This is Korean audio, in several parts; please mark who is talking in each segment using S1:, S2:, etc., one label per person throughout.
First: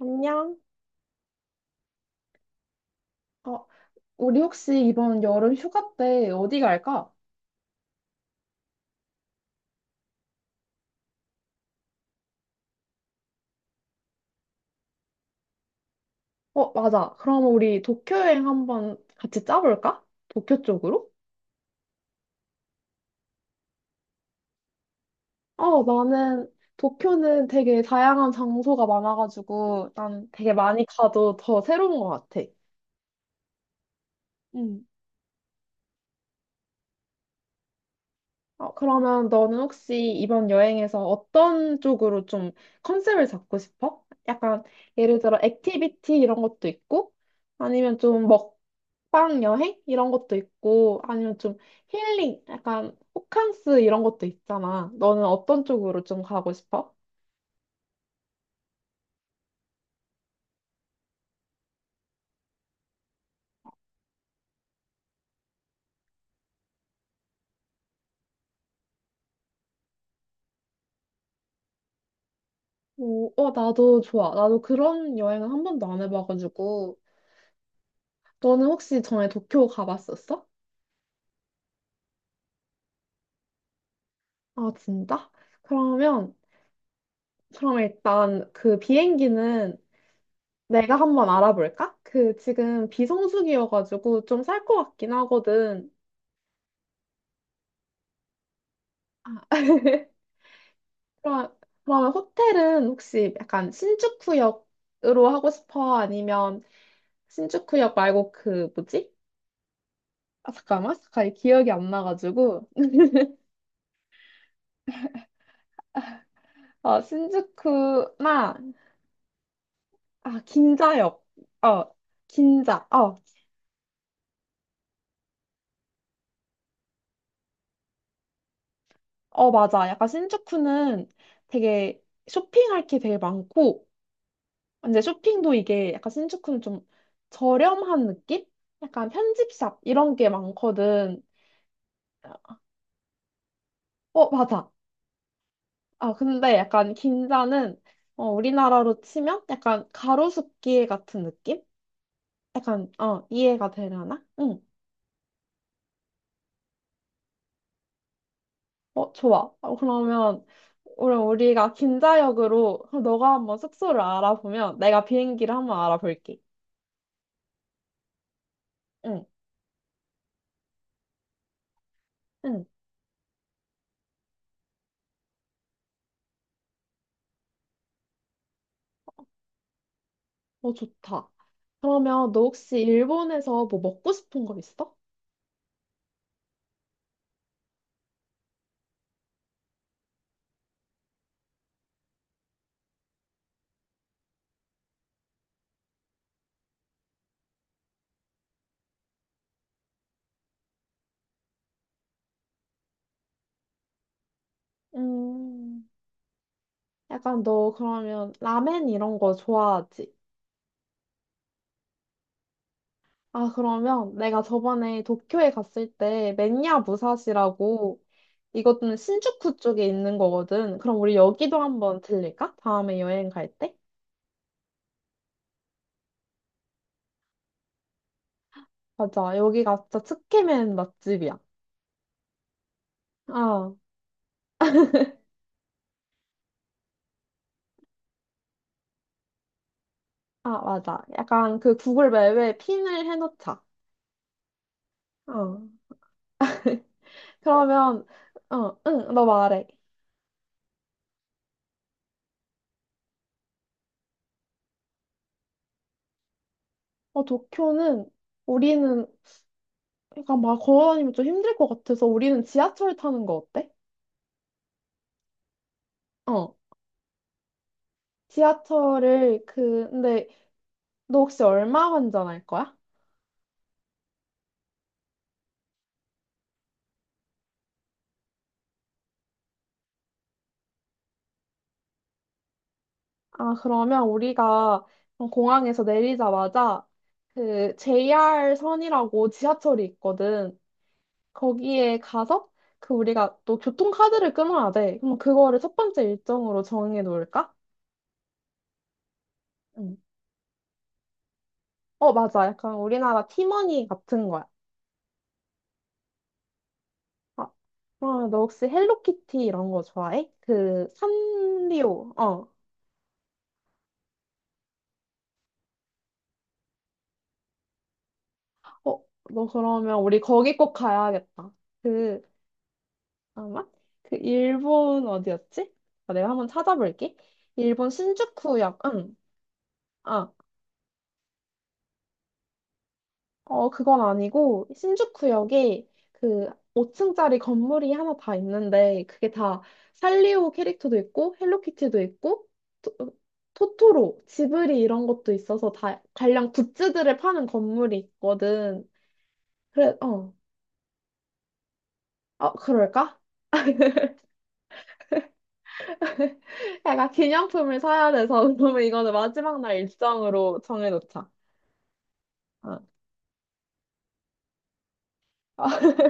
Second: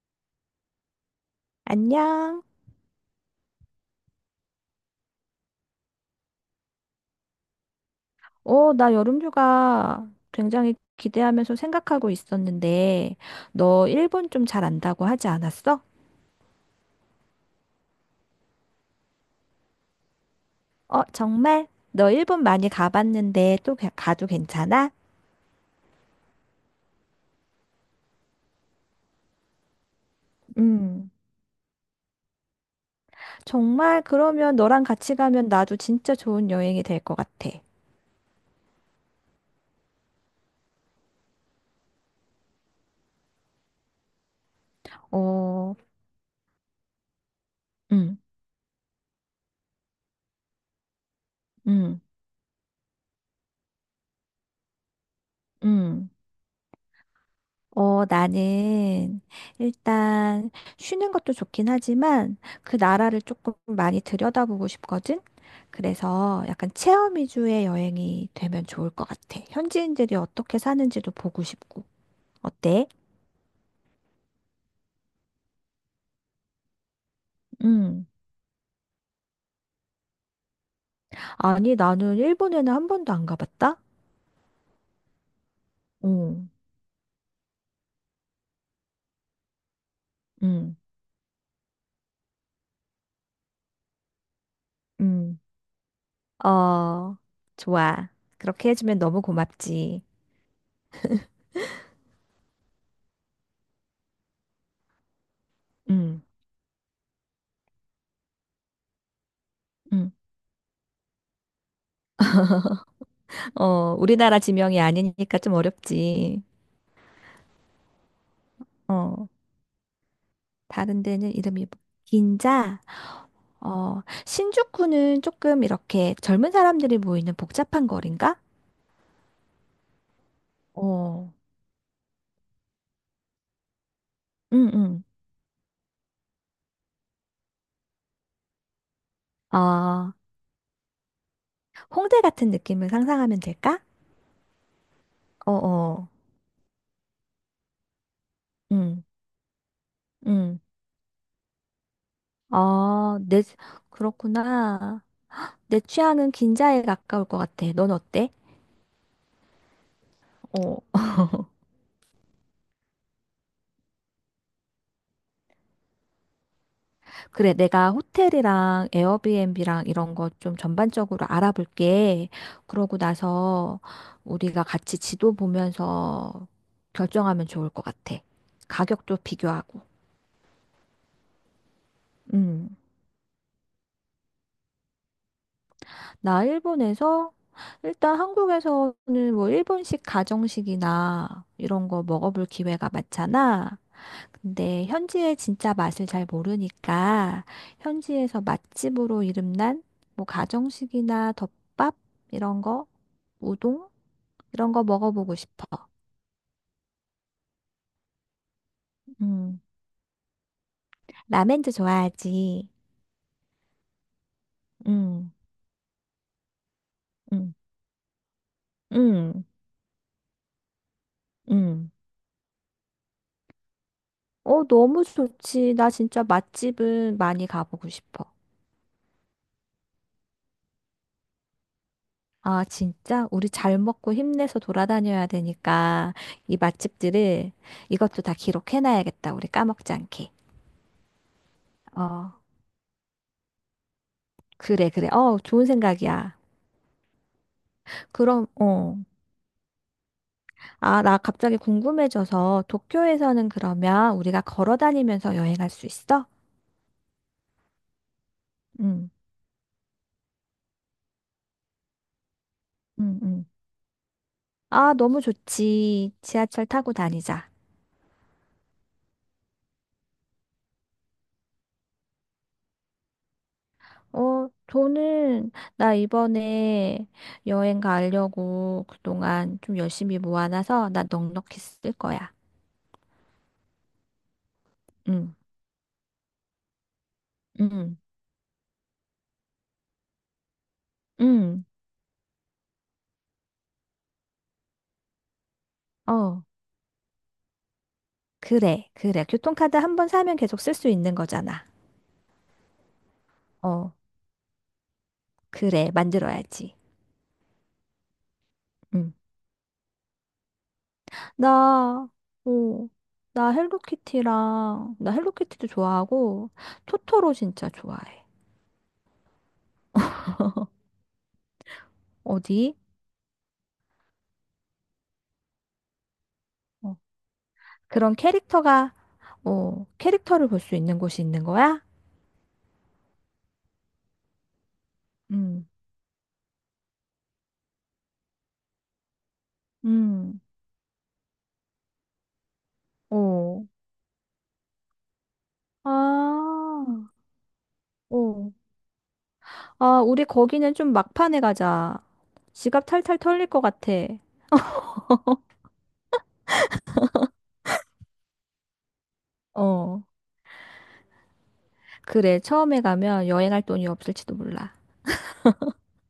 S1: 안녕?
S2: 안녕.
S1: 어, 우리 혹시 이번 여름 휴가 때 어디 갈까?
S2: 어, 나 여름휴가 굉장히 기대하면서 생각하고 있었는데, 너 일본 좀 잘 안다고 하지 않았어?
S1: 어, 맞아. 그럼 우리 도쿄 여행 한번 같이 짜볼까? 도쿄
S2: 어,
S1: 쪽으로?
S2: 정말? 너 일본 많이 가봤는데 가도 괜찮아?
S1: 어, 나는 도쿄는 되게 다양한 장소가 많아가지고 난 되게 많이
S2: 음,
S1: 가도 더 새로운 것 같아.
S2: 정말 그러면
S1: 응.
S2: 너랑 같이 가면 나도 진짜 좋은 여행이 될 것 같아.
S1: 어, 그러면 너는 혹시 이번 여행에서 어떤 쪽으로 좀 컨셉을 잡고 싶어? 약간 예를 들어
S2: 어,
S1: 액티비티 이런 것도 있고 아니면
S2: 음,
S1: 좀 먹방 여행 이런 것도 있고 아니면 좀
S2: 음,
S1: 힐링 약간 호캉스 이런 것도 있잖아. 너는 어떤 쪽으로
S2: 음.
S1: 좀 가고 싶어?
S2: 어, 나는 일단 쉬는 것도 좋긴 하지만 그 나라를 조금 많이 들여다보고 싶거든. 그래서 약간 체험 위주의 여행이 되면 좋을 것 같아. 현지인들이 어떻게 사는지도 보고 싶고. 어때?
S1: 오, 어, 나도 좋아. 나도 그런 여행은 한 번도 안 해봐가지고.
S2: 음.
S1: 너는 혹시 전에 도쿄 가봤었어?
S2: 아니, 나는 일본에는 한 번도 안 가봤다?
S1: 아, 진짜? 그러면,
S2: 응,
S1: 그럼 일단 그 비행기는
S2: 응,
S1: 내가 한번 알아볼까? 그 지금 비성수기여가지고 좀 살 것 같긴
S2: 응.
S1: 하거든.
S2: 어, 좋아. 그렇게 해주면 너무
S1: 아,
S2: 고맙지.
S1: 그럼- 그러면 호텔은 혹시 약간 신주쿠역으로 하고 싶어?
S2: 응,
S1: 아니면 신주쿠역 말고 그 뭐지?
S2: 응.
S1: 아, 잠깐만, 잠깐 기억이 안 나가지고.
S2: 어, 우리나라 지명이 아니니까 좀 어렵지.
S1: 어, 신주쿠나
S2: 어.
S1: 아
S2: 다른
S1: 긴자역.
S2: 데는
S1: 어,
S2: 긴자.
S1: 긴자. 어,
S2: 어, 신주쿠는 조금 이렇게 젊은 사람들이 모이는 복잡한 거리인가?
S1: 어 맞아. 약간 신주쿠는
S2: 어,
S1: 되게 쇼핑할 게 되게 많고.
S2: 응,
S1: 근데
S2: 응.
S1: 쇼핑도 이게 약간 신주쿠는 좀 저렴한 느낌? 약간 편집샵
S2: 어,
S1: 이런 게 많거든.
S2: 홍대 같은 느낌을 상상하면 될까?
S1: 어, 맞아.
S2: 어, 어,
S1: 아, 근데 약간 긴자는 어, 우리나라로
S2: 응,
S1: 치면 약간
S2: 응.
S1: 가로수길 같은 느낌? 약간
S2: 어,
S1: 어,
S2: 내,
S1: 이해가 되려나? 응.
S2: 그렇구나. 내 취향은 긴자에 가까울 것 같아. 넌 어때?
S1: 어, 좋아. 어, 그러면
S2: 어.
S1: 우리가 긴자역으로 그럼 너가 한번 숙소를 알아보면 내가 비행기를 한번 알아볼게.
S2: 그래, 내가 호텔이랑
S1: 응.
S2: 에어비앤비랑 이런 거 좀 전반적으로 알아볼게.
S1: 응.
S2: 그러고 나서 우리가 같이 지도 보면서 결정하면 좋을 것 같아. 가격도 비교하고.
S1: 어, 좋다. 그러면 너
S2: 음.
S1: 혹시 일본에서 뭐 먹고 싶은 거 있어?
S2: 나 일본에서 일단 한국에서는 뭐 일본식 가정식이나 이런 거 먹어볼 기회가 많잖아. 근데 현지의 진짜 맛을 잘 모르니까 현지에서 맛집으로 이름난 뭐 가정식이나 덮밥 이런 거, 우동 이런 거 먹어보고 싶어.
S1: 음, 약간 너 그러면 라멘 이런 거
S2: 음.
S1: 좋아하지?
S2: 라멘도 좋아하지.
S1: 아, 그러면 내가 저번에
S2: 음.
S1: 도쿄에 갔을 때 맨야
S2: 음.
S1: 무사시라고 이것은
S2: 음.
S1: 신주쿠 쪽에 있는 거거든. 그럼 우리 여기도
S2: 음.
S1: 한번 들릴까? 다음에 여행 갈 때?
S2: 어, 너무 좋지. 나 진짜 맛집은 많이 가보고 싶어.
S1: 맞아. 여기가 진짜 츠케멘 맛집이야.
S2: 아, 진짜? 우리
S1: 어,
S2: 잘 먹고 힘내서 돌아다녀야 되니까 이 맛집들을 이것도 다 기록해놔야겠다. 우리 까먹지 않게.
S1: 아, 맞아. 약간 그 구글
S2: 어.
S1: 맵에 핀을 해놓자.
S2: 그래, 그래. 어,
S1: 어.
S2: 좋은 생각이야.
S1: 그러면
S2: 그럼,
S1: 어,
S2: 어.
S1: 응, 너 말해.
S2: 아, 나 갑자기 궁금해져서 도쿄에서는 그러면 우리가 걸어 다니면서 여행할 수 있어?
S1: 어, 도쿄는 우리는
S2: 응,
S1: 그러니까 막 걸어다니면 좀 힘들 것 같아서 우리는 지하철
S2: 응,
S1: 타는 거
S2: 응.
S1: 어때?
S2: 아, 너무 좋지.
S1: 어,
S2: 지하철 타고 다니자.
S1: 지하철을 그 근데 너 혹시 얼마 환전할 거야?
S2: 어, 돈은 나 이번에 여행 가려고 그동안 좀 열심히 모아놔서 나 넉넉히 쓸 거야.
S1: 아, 그러면 우리가
S2: 응,
S1: 공항에서 내리자마자 그
S2: 응,
S1: JR 선이라고 지하철이 있거든.
S2: 응.
S1: 거기에 가서 그 우리가 또 교통카드를 끊어야 돼. 그럼 그거를 첫 번째
S2: 어,
S1: 일정으로 정해 놓을까?
S2: 그래, 그래. 교통카드 한
S1: 응.
S2: 번 사면 계속 쓸 수 있는 거잖아.
S1: 어, 맞아. 약간 우리나라 티머니
S2: 어,
S1: 같은 거야.
S2: 그래. 만들어야지.
S1: 아, 어, 너 혹시
S2: 응.
S1: 헬로키티 이런 거 좋아해? 그,
S2: 나,
S1: 산리오. 어.
S2: 어, 나 헬로키티도 좋아하고, 토토로 진짜 좋아해.
S1: 어, 너 그러면 우리 거기 꼭 가야겠다. 그,
S2: 어디?
S1: 아마? 그, 일본 어디였지? 아, 내가 한번
S2: 어,
S1: 찾아볼게. 일본
S2: 그런
S1: 신주쿠역,
S2: 캐릭터가,
S1: 응.
S2: 어,
S1: 아,
S2: 캐릭터를 볼 수 있는 곳이 있는 거야?
S1: 어, 그건 아니고,
S2: 응,
S1: 신주쿠역에 그 5층짜리 건물이 하나 다 있는데, 그게 다
S2: 응,
S1: 살리오 캐릭터도 있고, 헬로키티도 있고, 토,
S2: 어.
S1: 토토로, 지브리 이런 것도 있어서 다 관련
S2: 아,
S1: 굿즈들을 파는 건물이
S2: 어.
S1: 있거든. 그래,
S2: 아, 우리
S1: 어,
S2: 거기는 좀 막판에 가자.
S1: 어,
S2: 지갑 탈탈
S1: 그럴까?
S2: 털릴 것 같아.
S1: 약간 기념품을 사야 돼서, 그러면 이거는 마지막 날
S2: 어.
S1: 일정으로 정해놓자.
S2: 그래,
S1: 어.
S2: 처음에 가면 여행할 돈이 없을지도 몰라.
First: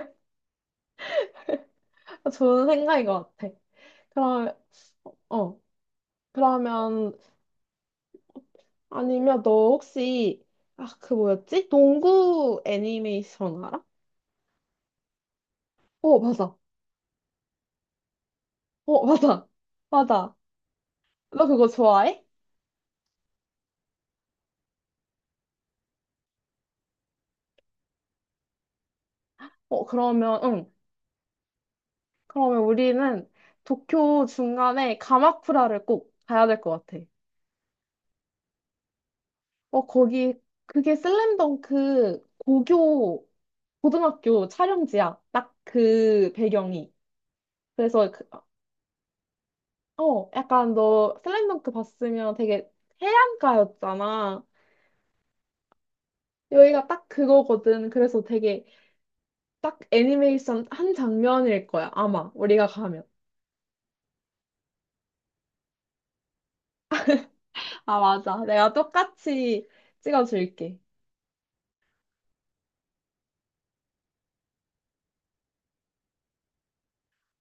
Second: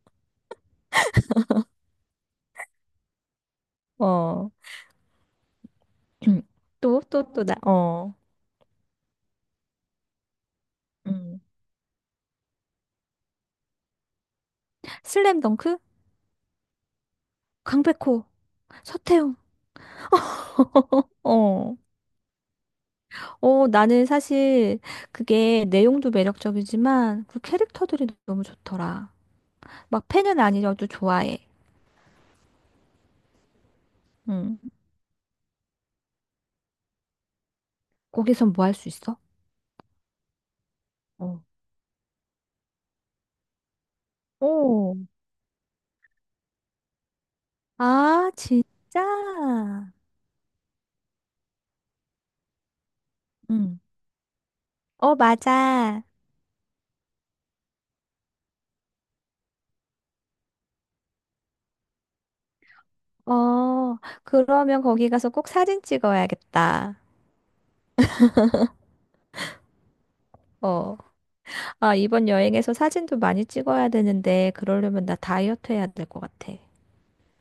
S1: 좋은 생각인 것 같아.
S2: 어.
S1: 그럼, 어, 그러면
S2: 어.
S1: 아니면 너 혹시 아, 그
S2: 음.
S1: 뭐였지? 농구 애니메이션 알아?
S2: 슬램덩크?
S1: 어, 맞아.
S2: 강백호,
S1: 어,
S2: 서태웅.
S1: 맞아. 맞아. 너 그거
S2: 어,
S1: 좋아해?
S2: 어, 나는 사실 그게 내용도 매력적이지만 그 캐릭터들이 너무 좋더라.
S1: 어,
S2: 막
S1: 그러면
S2: 팬은
S1: 응.
S2: 아니어도 좋아해.
S1: 그러면 우리는 도쿄
S2: 응.
S1: 중간에 가마쿠라를 꼭 가야 될 것 같아.
S2: 거기선 뭐 할 수 있어?
S1: 어, 거기 그게
S2: 어.
S1: 슬램덩크 고교 고등학교
S2: 오.
S1: 촬영지야. 딱 그 배경이. 그래서 그,
S2: 아, 진짜?
S1: 어, 약간 너 슬램덩크 봤으면 되게
S2: 응.
S1: 해안가였잖아.
S2: 어, 맞아.
S1: 여기가 딱 그거거든. 그래서 되게 딱 애니메이션 한 장면일 거야. 아마 우리가 가면.
S2: 어, 그러면 거기 가서 꼭 사진 찍어야겠다.
S1: 아, 맞아. 내가 똑같이 찍어줄게.
S2: 어. 아, 이번 여행에서 사진도 많이 찍어야 되는데, 그러려면 나 다이어트 해야 될 것 같아.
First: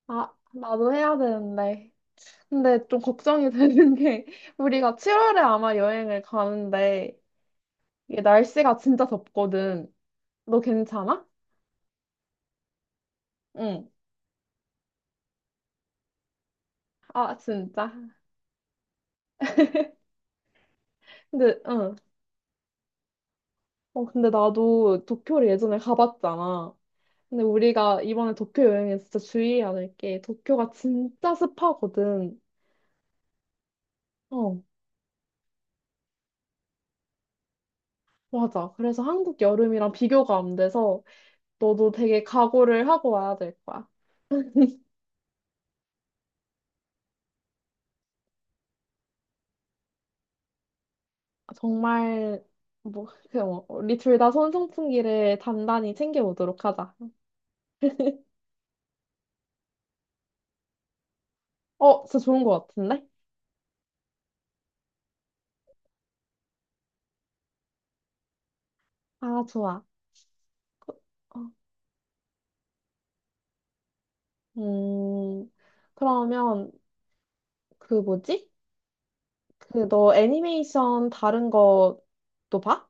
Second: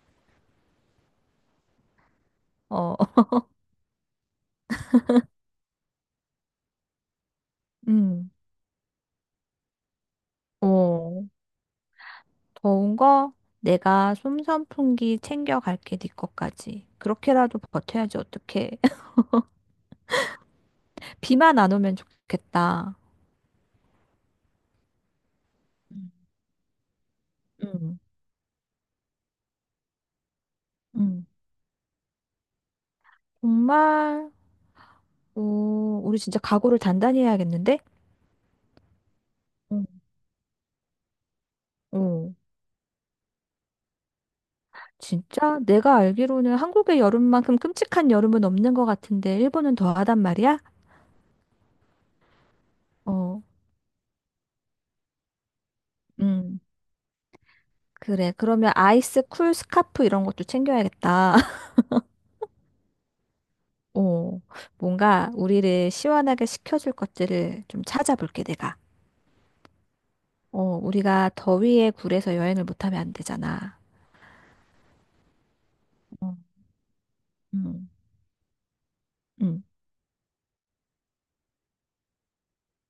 S1: 아, 나도 해야 되는데. 근데
S2: 어.
S1: 좀 걱정이 되는 게 우리가 7월에 아마 여행을 가는데 이게
S2: 음.
S1: 날씨가 진짜 덥거든. 너
S2: 어,
S1: 괜찮아?
S2: 더운 거
S1: 응.
S2: 내가 솜선풍기 챙겨갈게, 네 것까지.
S1: 아,
S2: 그렇게라도
S1: 진짜.
S2: 버텨야지, 어떡해.
S1: 근데,
S2: 비만 안
S1: 응.
S2: 오면 좋겠다.
S1: 어, 근데 나도 도쿄를 예전에
S2: 음.
S1: 가봤잖아. 근데
S2: 응,
S1: 우리가 이번에 도쿄 여행에 진짜 주의해야 될 게 도쿄가
S2: 응.
S1: 진짜 습하거든.
S2: 정말,
S1: 어,
S2: 어, 우리 진짜 각오를 단단히 해야겠는데?
S1: 맞아. 그래서 한국
S2: 음.
S1: 여름이랑 비교가 안 돼서 너도 되게
S2: 어,
S1: 각오를 하고 와야 될 거야.
S2: 진짜? 내가 알기로는 한국의 여름만큼 끔찍한 여름은 없는 것 같은데, 일본은 더하단 말이야?
S1: 아, 정말 뭐
S2: 어,
S1: 그냥 뭐 우리 둘 다 손선풍기를 단단히
S2: 응.
S1: 챙겨오도록 하자.
S2: 그래. 그러면 아이스 쿨 스카프 이런 것도 챙겨야겠다.
S1: 어, 진짜 좋은 거 같은데?
S2: 어, 뭔가 우리를 시원하게 식혀줄 것들을 좀 찾아볼게, 내가.
S1: 아, 좋아.
S2: 어,
S1: 그-
S2: 우리가
S1: 어,
S2: 더위에 굴해서 여행을 못하면 안 되잖아.
S1: 음,
S2: 어,
S1: 그러면
S2: 음,
S1: 그 뭐지?
S2: 음.
S1: 그 너 애니메이션 다른 것도 봐?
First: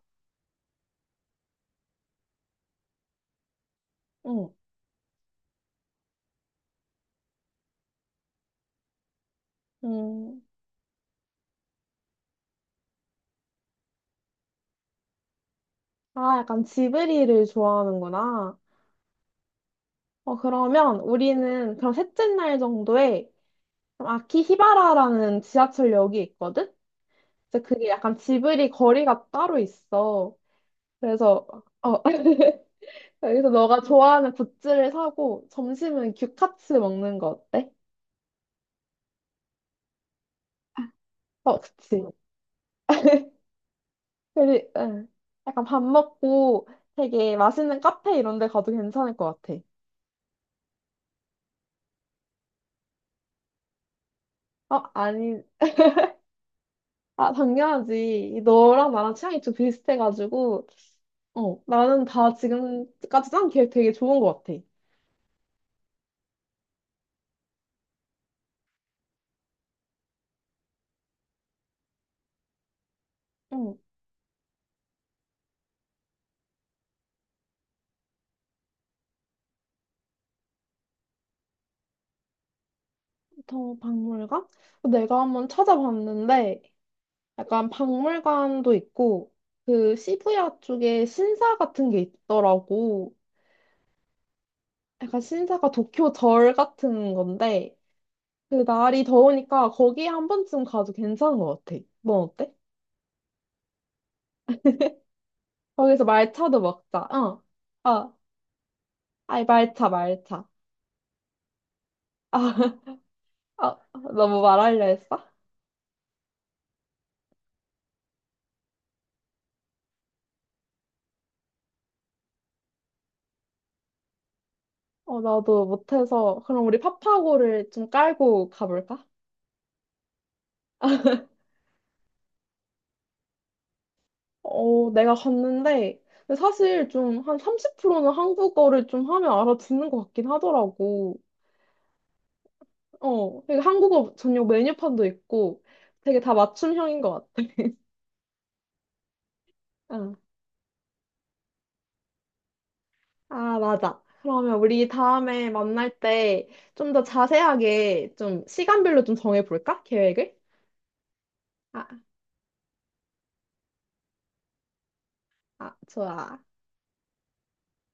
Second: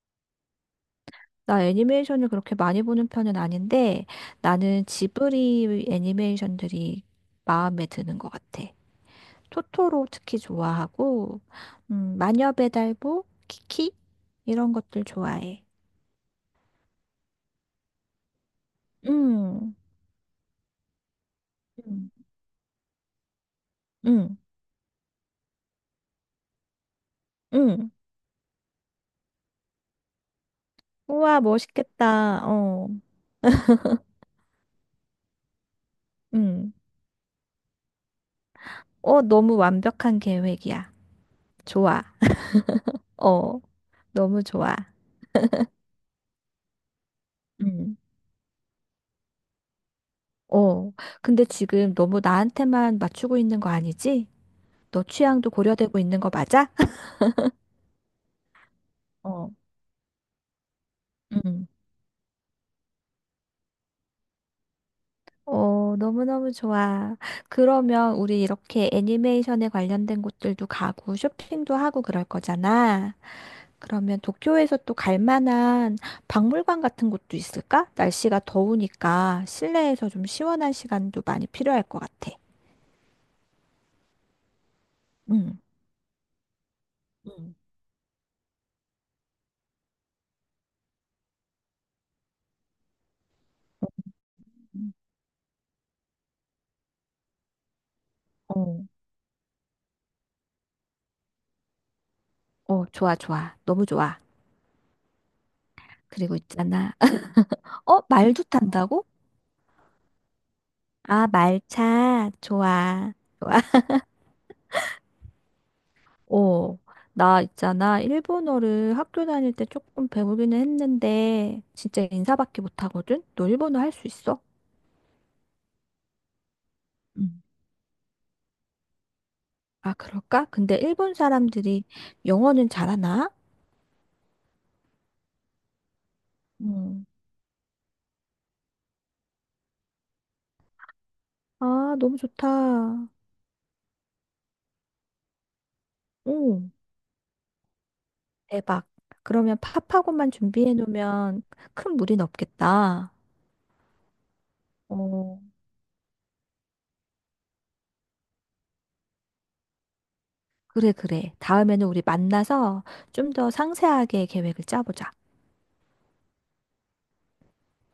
S2: 나 애니메이션을 그렇게 많이 보는 편은 아닌데
S1: 응.
S2: 나는 지브리 애니메이션들이 마음에 드는 것 같아. 토토로 특히
S1: 음.
S2: 좋아하고, 마녀 배달보, 키키 이런 것들 좋아해.
S1: 아, 약간 지브리를 좋아하는구나.
S2: 음,
S1: 어, 그러면 우리는 그럼
S2: 음,
S1: 셋째 날 정도에 그럼
S2: 음,
S1: 아키히바라라는 지하철역이 있거든? 이제 그게
S2: 음.
S1: 약간 지브리 거리가 따로 있어.
S2: 우와,
S1: 그래서, 어,
S2: 멋있겠다. 어,
S1: 여기서 너가 좋아하는 굿즈를 사고 점심은 규카츠
S2: 음.
S1: 먹는 거 어때?
S2: 어, 너무 완벽한 계획이야.
S1: 어,
S2: 좋아.
S1: 그치.
S2: 어, 너무 좋아.
S1: 응. 약간 밥 먹고 되게 맛있는
S2: 음.
S1: 카페 이런 데 가도 괜찮을 것 같아.
S2: 어, 근데 지금 너무 나한테만 맞추고 있는 거 아니지?
S1: 어,
S2: 너
S1: 아니,
S2: 취향도 고려되고 있는 거 맞아?
S1: 아, 당연하지. 너랑 나랑 취향이
S2: 어,
S1: 좀 비슷해가지고. 어,
S2: 음.
S1: 나는 다 지금까지 짠 계획 되게 좋은 것 같아.
S2: 어, 너무너무 좋아. 그러면 우리 이렇게 애니메이션에 관련된 곳들도 가고 쇼핑도 하고 그럴 거잖아.
S1: 어,
S2: 그러면 도쿄에서 또 갈 만한 박물관 같은 곳도 있을까? 날씨가 더우니까 실내에서 좀 시원한 시간도 많이 필요할 것 같아.
S1: 더 박물관? 내가 한번
S2: 음.
S1: 찾아봤는데,
S2: 응.
S1: 약간 박물관도 있고, 그 시부야 쪽에 신사 같은 게 있더라고. 약간 신사가 도쿄 절 같은 건데, 그
S2: 어,
S1: 날이 더우니까 거기에 한 번쯤 가도 괜찮은 것 같아. 넌 어때?
S2: 어, 좋아, 좋아. 너무 좋아.
S1: 거기서
S2: 그리고
S1: 말차도
S2: 있잖아.
S1: 먹자. 어.
S2: 어,
S1: 아,
S2: 말도 탄다고?
S1: 아이, 말차, 말차.
S2: 아, 말차.
S1: 아,
S2: 좋아. 좋아.
S1: 아, 너뭐 말하려 했어?
S2: 어, 나 있잖아. 일본어를 학교 다닐 때 조금 배우기는 했는데, 진짜 인사밖에 못하거든? 너 일본어 할 수 있어?
S1: 어, 나도 못해서. 그럼 우리
S2: 응.
S1: 파파고를 좀 깔고 가볼까?
S2: 아, 그럴까? 근데 일본 사람들이 영어는 잘하나?
S1: 어, 내가 갔는데, 근데 사실
S2: 응.
S1: 좀 한 30%는 한국어를 좀 하면 알아듣는 것 같긴 하더라고.
S2: 아, 너무 좋다.
S1: 어, 되게 한국어 전용 메뉴판도 있고, 되게 다
S2: 오,
S1: 맞춤형인 것 같아.
S2: 대박. 그러면
S1: 응.
S2: 팝하고만 준비해 놓으면 큰 무리는 없겠다.
S1: 아, 맞아. 그러면 우리
S2: 어,
S1: 다음에 만날 때 좀 더 자세하게 좀 시간별로 좀 정해볼까? 계획을?
S2: 그래, 그래.
S1: 아,
S2: 다음에는 우리 만나서 좀 더 상세하게 계획을 짜보자.
S1: 아, 좋아.